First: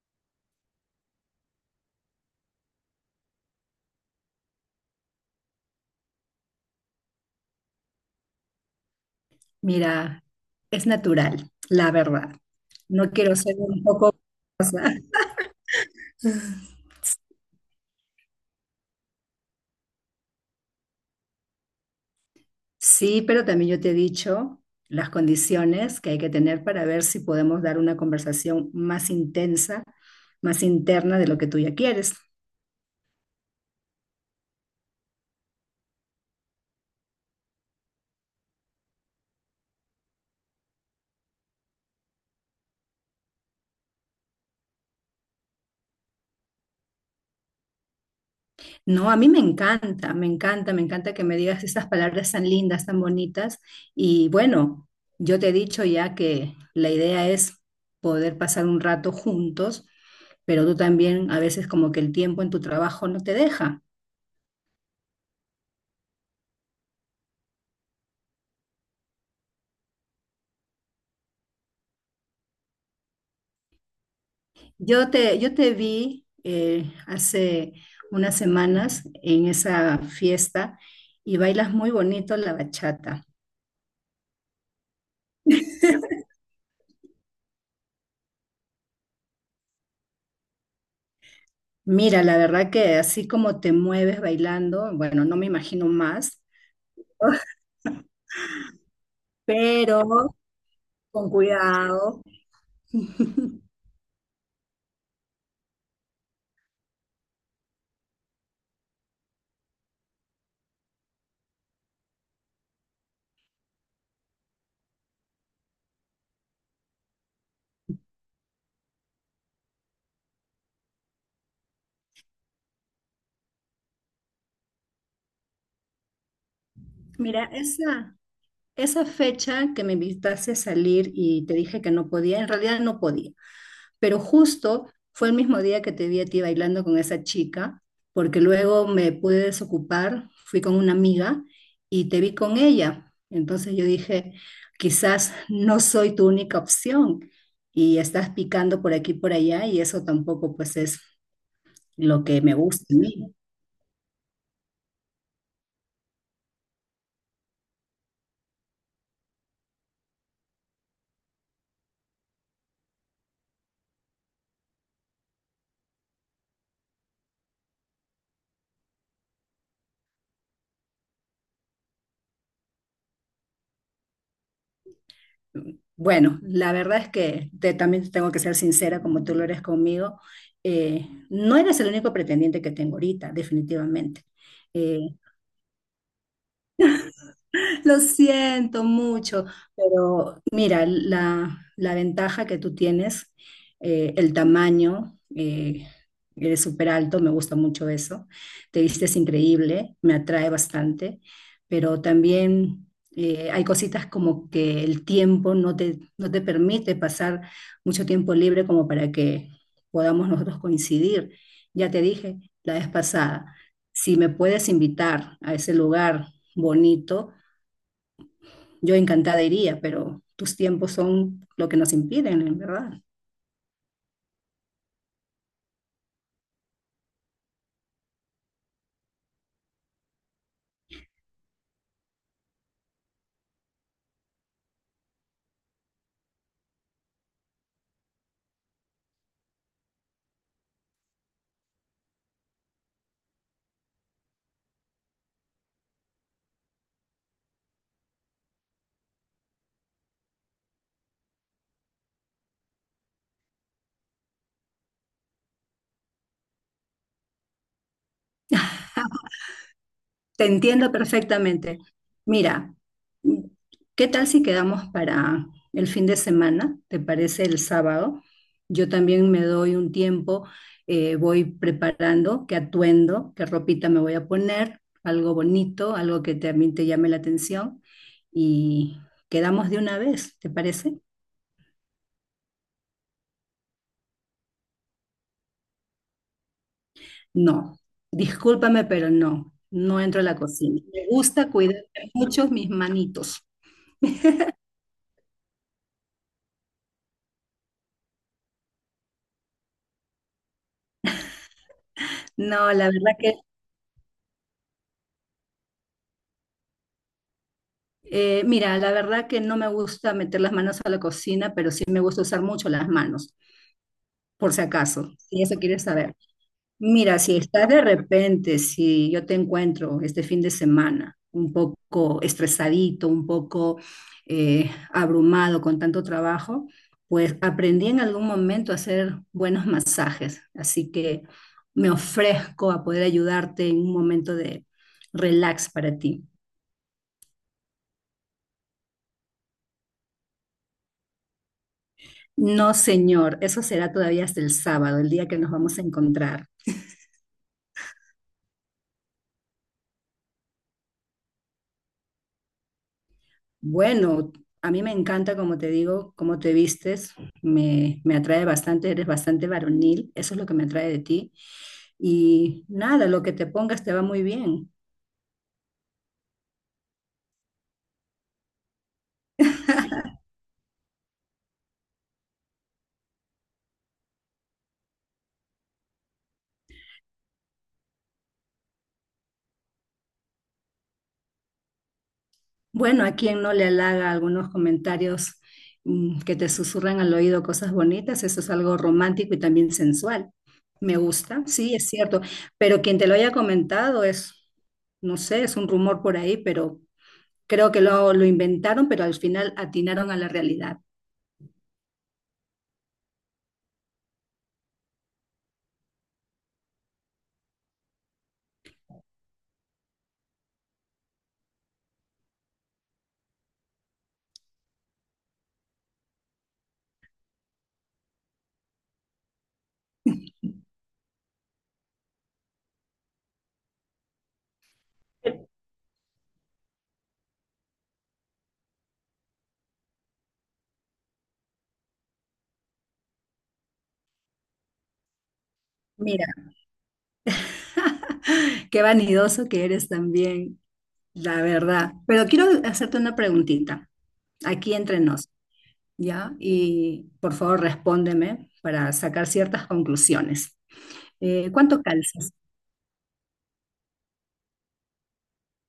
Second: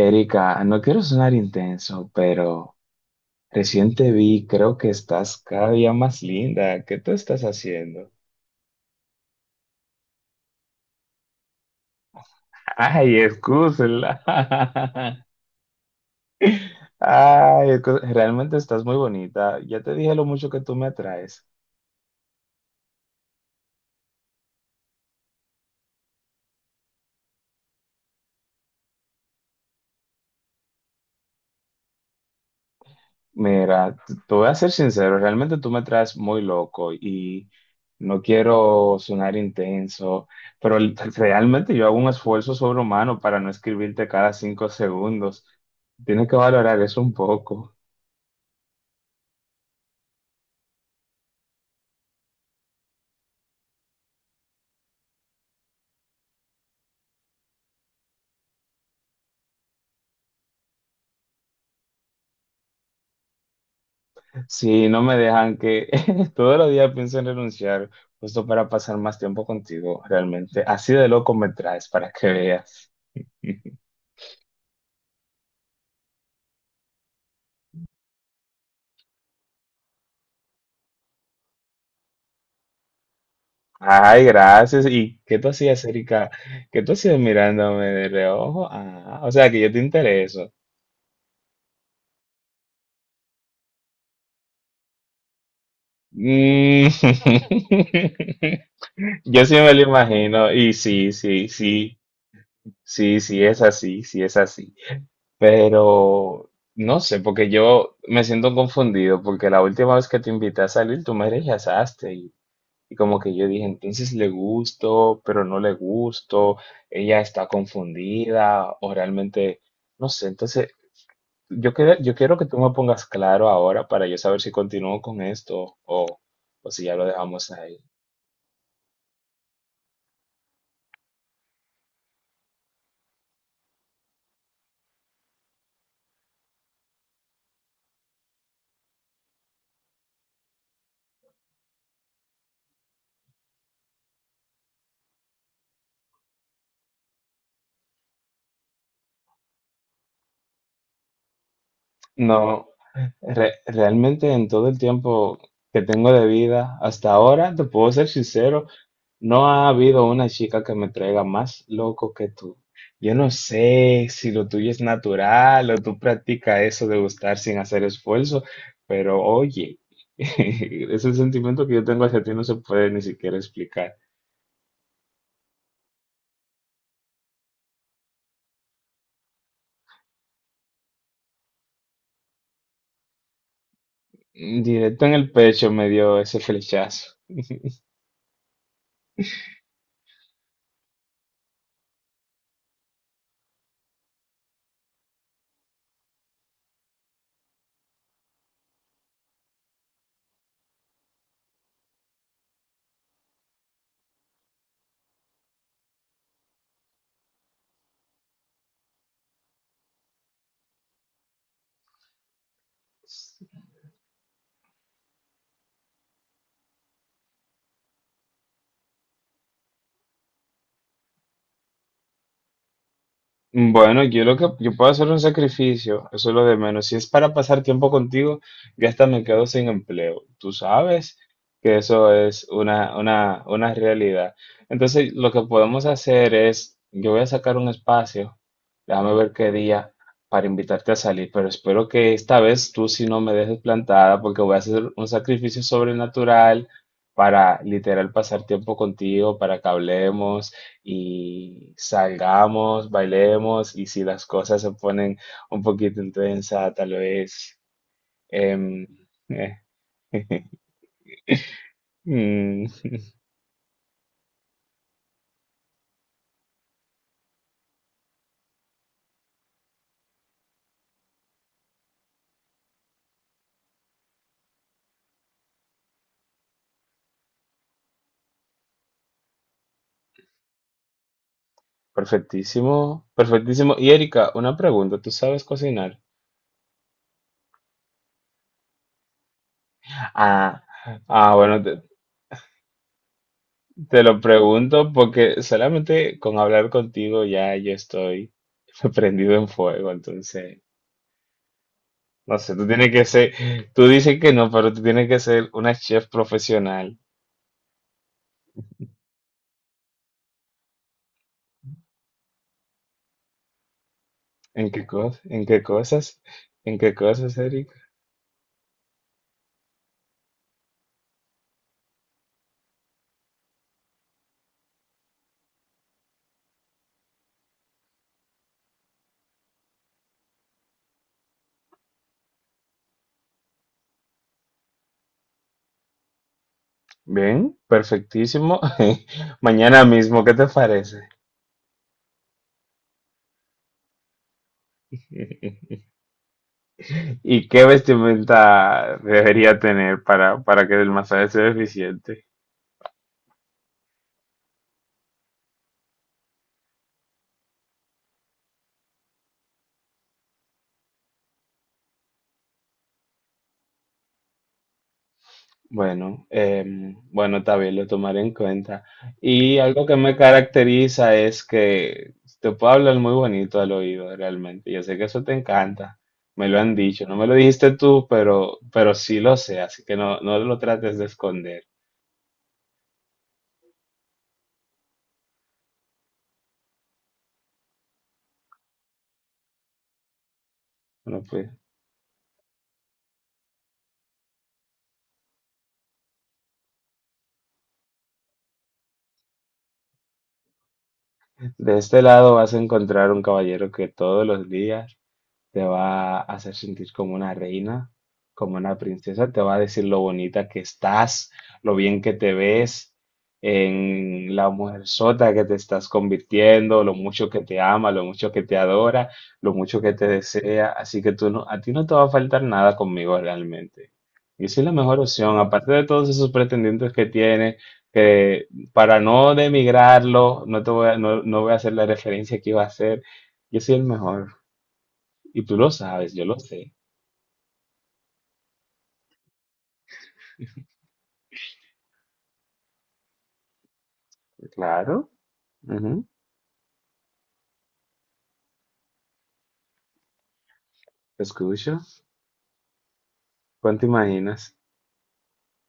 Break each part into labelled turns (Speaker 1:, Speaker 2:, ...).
Speaker 1: Erika, no quiero sonar intenso, pero recién te vi, creo que estás cada día más linda. ¿Qué tú estás haciendo?
Speaker 2: Mira, es natural, la verdad. No
Speaker 1: Ay,
Speaker 2: quiero ser un poco...
Speaker 1: excúsela.
Speaker 2: cosa.
Speaker 1: Ay, realmente estás muy bonita. Ya te dije lo mucho que tú me atraes.
Speaker 2: Sí, pero también yo te he dicho las condiciones que hay que tener para ver si podemos dar una conversación más intensa, más interna de lo que tú ya quieres.
Speaker 1: Mira, te voy a ser sincero, realmente tú me traes muy loco y no quiero sonar intenso, pero realmente yo hago un esfuerzo sobrehumano para no escribirte cada 5 segundos. Tienes que valorar eso un poco.
Speaker 2: No, a mí me encanta, me encanta, me encanta que me digas estas palabras tan lindas, tan bonitas. Y bueno, yo te he dicho ya que la idea es poder pasar un rato juntos, pero tú también a veces como que el tiempo en tu trabajo no te deja.
Speaker 1: Si no me dejan que todos los días pienso en renunciar, justo para pasar más tiempo contigo, realmente. Así de loco me traes para que veas.
Speaker 2: Yo te vi hace unas semanas en esa fiesta y bailas muy bonito la bachata.
Speaker 1: Ay, gracias. ¿Y qué tú hacías, Erika? ¿Qué tú hacías mirándome de reojo? Ah, o sea que yo te intereso.
Speaker 2: Mira, la verdad que así como te mueves bailando, bueno, no me imagino más,
Speaker 1: Mm. Yo sí me lo
Speaker 2: pero
Speaker 1: imagino. Y sí,
Speaker 2: con
Speaker 1: sí, sí,
Speaker 2: cuidado.
Speaker 1: sí, sí, es así, sí, es así. Pero no sé, porque yo me siento confundido, porque la última vez que te invité a salir, tú me rechazaste. Y como que yo dije, entonces le gusto, pero no le gusto, ella está confundida, o realmente. No sé, entonces yo quiero que tú me pongas claro ahora para yo saber si continúo con esto o si ya lo
Speaker 2: Mira,
Speaker 1: dejamos ahí.
Speaker 2: esa fecha que me invitaste a salir y te dije que no podía, en realidad no podía, pero justo fue el mismo día que te vi a ti bailando con esa chica, porque luego me pude desocupar, fui con una amiga y te vi con ella. Entonces yo dije, quizás no soy tu única opción y estás picando por aquí y por allá, y eso tampoco pues es lo que me
Speaker 1: No,
Speaker 2: gusta a mí.
Speaker 1: realmente en todo el tiempo que tengo de vida hasta ahora, te puedo ser sincero, no ha habido una chica que me traiga más loco que tú. Yo no sé si lo tuyo es natural o tú practicas eso de gustar sin hacer esfuerzo, pero oye, ese sentimiento que yo tengo hacia ti no se puede ni siquiera explicar.
Speaker 2: Bueno, la verdad es que también tengo que ser sincera como tú lo eres conmigo. Eh, no eres el único pretendiente que tengo ahorita, definitivamente. Eh,
Speaker 1: Directo en el pecho me dio ese flechazo.
Speaker 2: Lo siento mucho, pero mira, la ventaja que tú tienes, el tamaño, eres súper alto, me gusta mucho eso, te vistes increíble, me atrae bastante, pero también hay cositas como que el tiempo no te permite pasar mucho tiempo libre como para que podamos nosotros coincidir. Ya te dije la vez pasada, si me puedes invitar a ese lugar bonito, yo encantada iría, pero tus tiempos son lo que nos impiden, en verdad.
Speaker 1: Bueno, yo lo que yo puedo hacer un sacrificio, eso es lo de menos. Si es para pasar tiempo contigo, ya hasta me quedo sin empleo. Tú sabes que eso es una realidad. Entonces, lo que podemos hacer es, yo voy a sacar un espacio, déjame ver qué día para invitarte a salir, pero espero que esta vez tú sí no me dejes plantada porque voy a hacer un sacrificio sobrenatural para literal pasar tiempo contigo, para que hablemos y salgamos, bailemos y si las cosas se ponen un poquito intensas, tal vez... em, eh,
Speaker 2: Te entiendo perfectamente.
Speaker 1: mm,
Speaker 2: Mira, ¿qué tal si quedamos para el fin de semana? ¿Te parece el sábado? Yo también me doy un tiempo, voy preparando qué atuendo, qué ropita me voy a poner, algo bonito, algo que también te llame la atención, y quedamos de una vez, ¿te parece?
Speaker 1: perfectísimo, perfectísimo. Y Erika, una pregunta, ¿tú sabes cocinar?
Speaker 2: No, discúlpame, pero no, no entro a la
Speaker 1: Ah,
Speaker 2: cocina. Me
Speaker 1: ah,
Speaker 2: gusta
Speaker 1: bueno, te,
Speaker 2: cuidar mucho mis manitos.
Speaker 1: te lo pregunto porque solamente con hablar contigo ya yo estoy prendido en fuego, entonces, no sé, tú
Speaker 2: No, la
Speaker 1: tienes que
Speaker 2: verdad que,
Speaker 1: ser, tú dices que no, pero tú tienes que ser una chef profesional.
Speaker 2: mira, la verdad que no me gusta meter las manos a la cocina, pero sí me gusta usar mucho las manos, por si
Speaker 1: ¿En qué
Speaker 2: acaso,
Speaker 1: cosas?
Speaker 2: si
Speaker 1: ¿En
Speaker 2: eso
Speaker 1: qué
Speaker 2: quieres saber.
Speaker 1: cosas? ¿En qué
Speaker 2: Mira, si
Speaker 1: cosas, Eric?
Speaker 2: estás de repente, si yo te encuentro este fin de semana un poco estresadito, un poco abrumado con tanto trabajo, pues aprendí en algún momento a hacer buenos masajes. Así que me ofrezco a poder ayudarte en un momento de relax para ti.
Speaker 1: Bien, perfectísimo. Mañana mismo, ¿qué te parece?
Speaker 2: No, señor, eso será todavía hasta el sábado, el día que nos vamos a encontrar.
Speaker 1: ¿Y qué vestimenta debería tener para que el masaje sea eficiente?
Speaker 2: Bueno, a mí me encanta, como te digo, cómo te vistes, me atrae bastante, eres bastante varonil, eso es lo que me atrae de ti. Y nada, lo que te pongas te va muy bien.
Speaker 1: Bueno, bueno, está bien, lo tomaré en cuenta. Y algo que me caracteriza es que te puedo hablar muy bonito al oído, realmente. Yo sé que eso te encanta. Me lo han dicho. No me lo dijiste tú, pero sí lo sé, así que no, no lo trates de esconder.
Speaker 2: Bueno, a quien no le halaga algunos comentarios que te susurran al oído cosas bonitas, eso es algo romántico y también sensual. Me
Speaker 1: Bueno,
Speaker 2: gusta,
Speaker 1: pues
Speaker 2: sí, es cierto, pero quien te lo haya comentado es, no sé, es un rumor por ahí, pero creo que lo inventaron, pero al final atinaron a la realidad.
Speaker 1: de este lado vas a encontrar un caballero que todos los días te va a hacer sentir como una reina, como una princesa, te va a decir lo bonita que estás, lo bien que te ves, en la mujer sota que te estás convirtiendo, lo mucho que te ama, lo mucho que te adora, lo mucho que te desea, así que tú no, a ti no te va a faltar nada conmigo realmente. Y soy la mejor opción, aparte de todos esos pretendientes que tiene, que para no demigrarlo, no te voy a, no, no voy a hacer la referencia que iba a hacer, yo soy el mejor. Y tú lo sabes, yo
Speaker 2: Mira.
Speaker 1: lo sé.
Speaker 2: Qué vanidoso que eres también, la verdad. Pero quiero hacerte una preguntita, aquí entre
Speaker 1: Claro.
Speaker 2: nos,
Speaker 1: Ujú.
Speaker 2: ¿ya? Y por favor respóndeme para sacar ciertas conclusiones.
Speaker 1: Te escucho.
Speaker 2: ¿Cuánto calzas?
Speaker 1: ¿Cuánto imaginas?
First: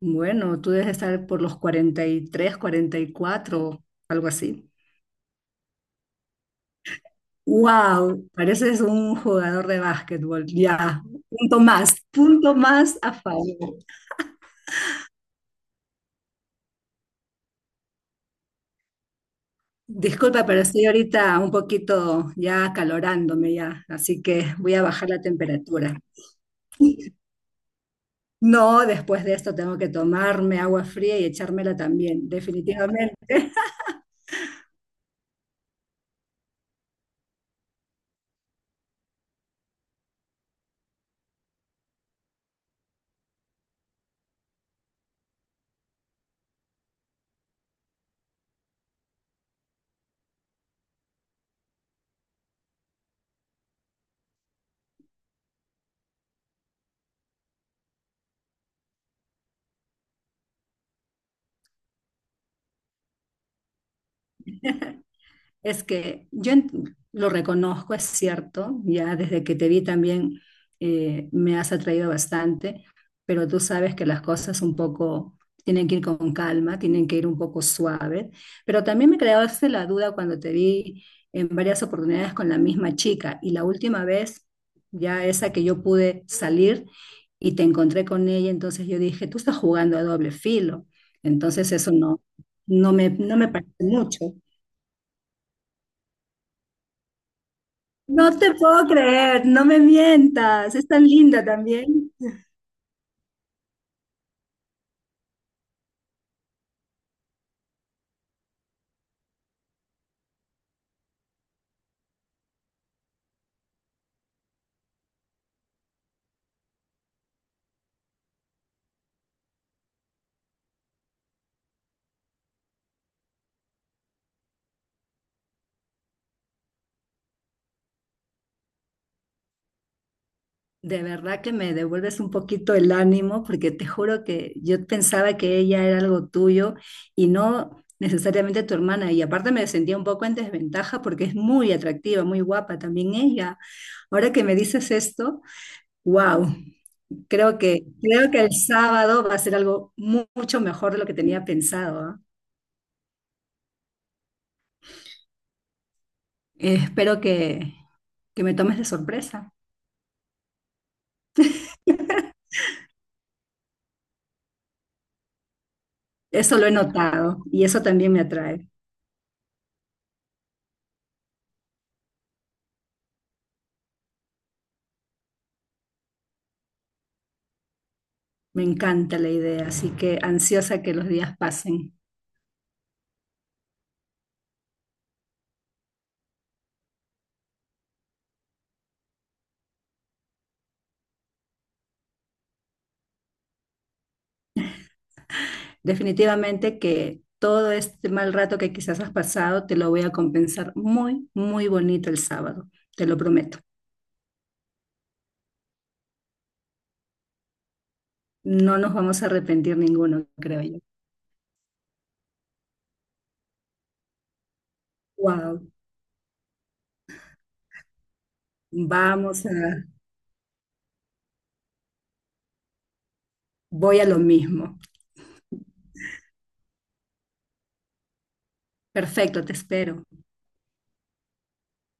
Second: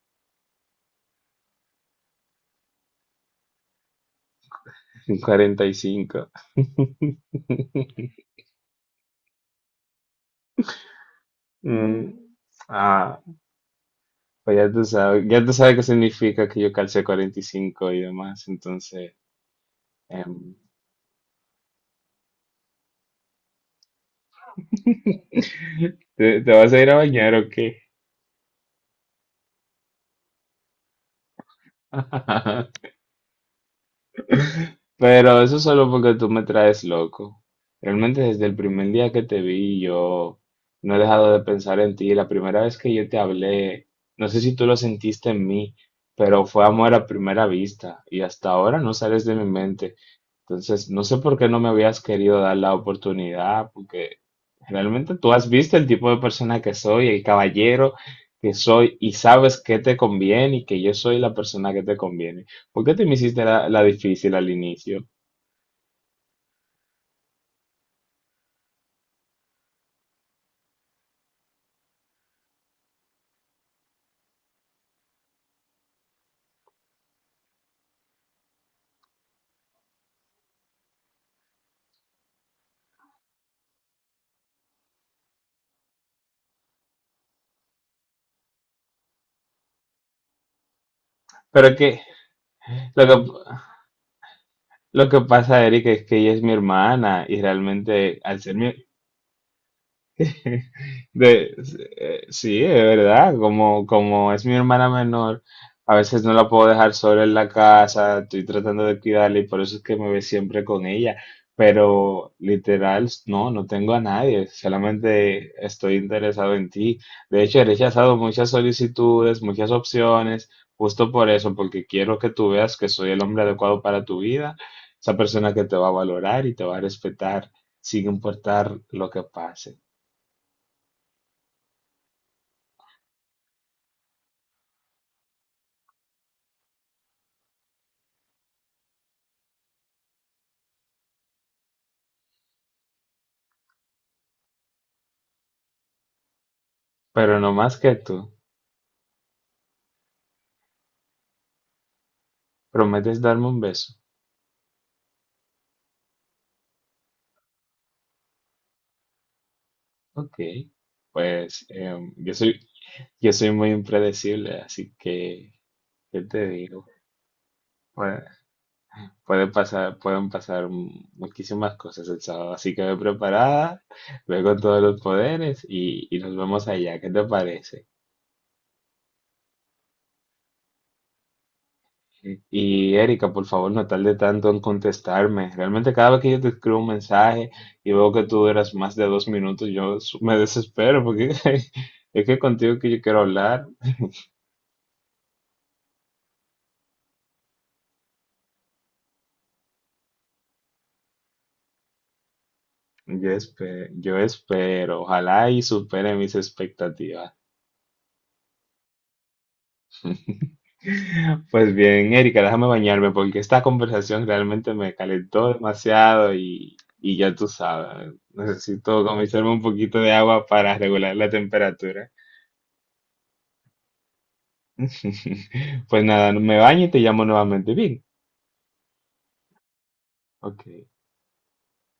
Speaker 2: Bueno, tú debes estar por los cuarenta, cuarenta y tres, cuarenta y cuatro, algo así.
Speaker 1: 45.
Speaker 2: ¡Wow! Pareces un jugador de básquetbol. Ya,
Speaker 1: Mm.
Speaker 2: punto más a
Speaker 1: Ah,
Speaker 2: favor.
Speaker 1: pues ya tú sabes qué significa que yo calcé 45 y cinco y demás, entonces,
Speaker 2: Disculpa,
Speaker 1: em,
Speaker 2: pero estoy ahorita un poquito ya acalorándome ya, así que voy a bajar la temperatura.
Speaker 1: ¿te, vas a ir a bañar o qué?
Speaker 2: No, después de esto tengo que tomarme agua fría y echármela también. Definitivamente.
Speaker 1: Pero eso solo porque tú me traes loco. Realmente desde el primer día que te vi, yo no he dejado de pensar en ti. La primera vez que yo te hablé, no sé si tú lo sentiste en mí, pero fue amor a primera vista y hasta ahora no sales de mi mente. Entonces, no sé por qué no me habías querido dar la oportunidad, porque realmente tú has visto el tipo de persona que soy, el caballero que soy y sabes que te conviene y que yo soy la persona que te conviene. ¿Por qué te me hiciste la difícil al inicio?
Speaker 2: Es que yo lo reconozco, es cierto, ya desde que te vi también me has atraído bastante, pero tú sabes que las cosas un poco tienen que ir con calma, tienen que ir un poco suave, pero también me creaste la duda cuando te vi en varias oportunidades con la misma chica y la última vez, ya esa que yo pude salir y te encontré con ella, entonces yo dije, tú estás jugando a doble filo,
Speaker 1: Pero
Speaker 2: entonces
Speaker 1: que
Speaker 2: eso no,
Speaker 1: lo que
Speaker 2: no me parece mucho.
Speaker 1: lo que pasa, Erika, es que ella es mi hermana y realmente
Speaker 2: No
Speaker 1: al
Speaker 2: te
Speaker 1: ser mi,
Speaker 2: puedo creer, no me mientas, es tan linda
Speaker 1: De,
Speaker 2: también.
Speaker 1: sí, es verdad, como es mi hermana menor, a veces no la puedo dejar sola en la casa, estoy tratando de cuidarla y por eso es que me ve siempre con ella, pero literal, no, no tengo a nadie, solamente estoy interesado en ti. De hecho, he rechazado muchas solicitudes, muchas opciones, justo por eso, porque quiero que tú veas que soy el hombre adecuado para tu vida, esa persona que te va a valorar y te va a respetar, sin importar lo que pase.
Speaker 2: De verdad que me devuelves un poquito el ánimo porque te juro que yo pensaba que ella era algo tuyo y no necesariamente tu hermana. Y aparte me sentía un poco en desventaja porque es muy atractiva, muy guapa también ella. Ahora que me dices esto, wow,
Speaker 1: Pero no más que
Speaker 2: creo
Speaker 1: tú.
Speaker 2: que el sábado va a ser algo mucho mejor de lo que tenía pensado, ¿ah?
Speaker 1: ¿Prometes darme un beso?
Speaker 2: Espero que me tomes de sorpresa.
Speaker 1: Ok. Pues yo soy muy impredecible, así que, ¿qué te
Speaker 2: Eso lo he
Speaker 1: digo?
Speaker 2: notado y eso también me
Speaker 1: Puede,
Speaker 2: atrae.
Speaker 1: pueden pasar muchísimas cosas el sábado, así que ve preparada, ve con todos los poderes y nos vemos allá. ¿Qué te parece?
Speaker 2: Me encanta la idea, así que ansiosa que los días pasen.
Speaker 1: Y, Erika, por favor, no tarde tanto en contestarme. Realmente cada vez que yo te escribo un mensaje y veo que tú duras más de 2 minutos, yo me desespero porque es que contigo que yo quiero hablar.
Speaker 2: Definitivamente que todo este mal rato que quizás has pasado te lo voy a compensar muy, muy bonito el sábado, te lo prometo.
Speaker 1: Yo espero, ojalá y supere mis expectativas.
Speaker 2: No nos vamos a arrepentir ninguno, creo yo.
Speaker 1: Pues bien, Erika, déjame bañarme porque esta conversación realmente me calentó
Speaker 2: Wow,
Speaker 1: demasiado y ya tú sabes, necesito
Speaker 2: vamos
Speaker 1: comerme un
Speaker 2: a,
Speaker 1: poquito de agua para regular la temperatura.
Speaker 2: voy a lo mismo.
Speaker 1: Pues nada, me baño y te llamo nuevamente. Bien.
Speaker 2: Perfecto, te espero.
Speaker 1: Ok.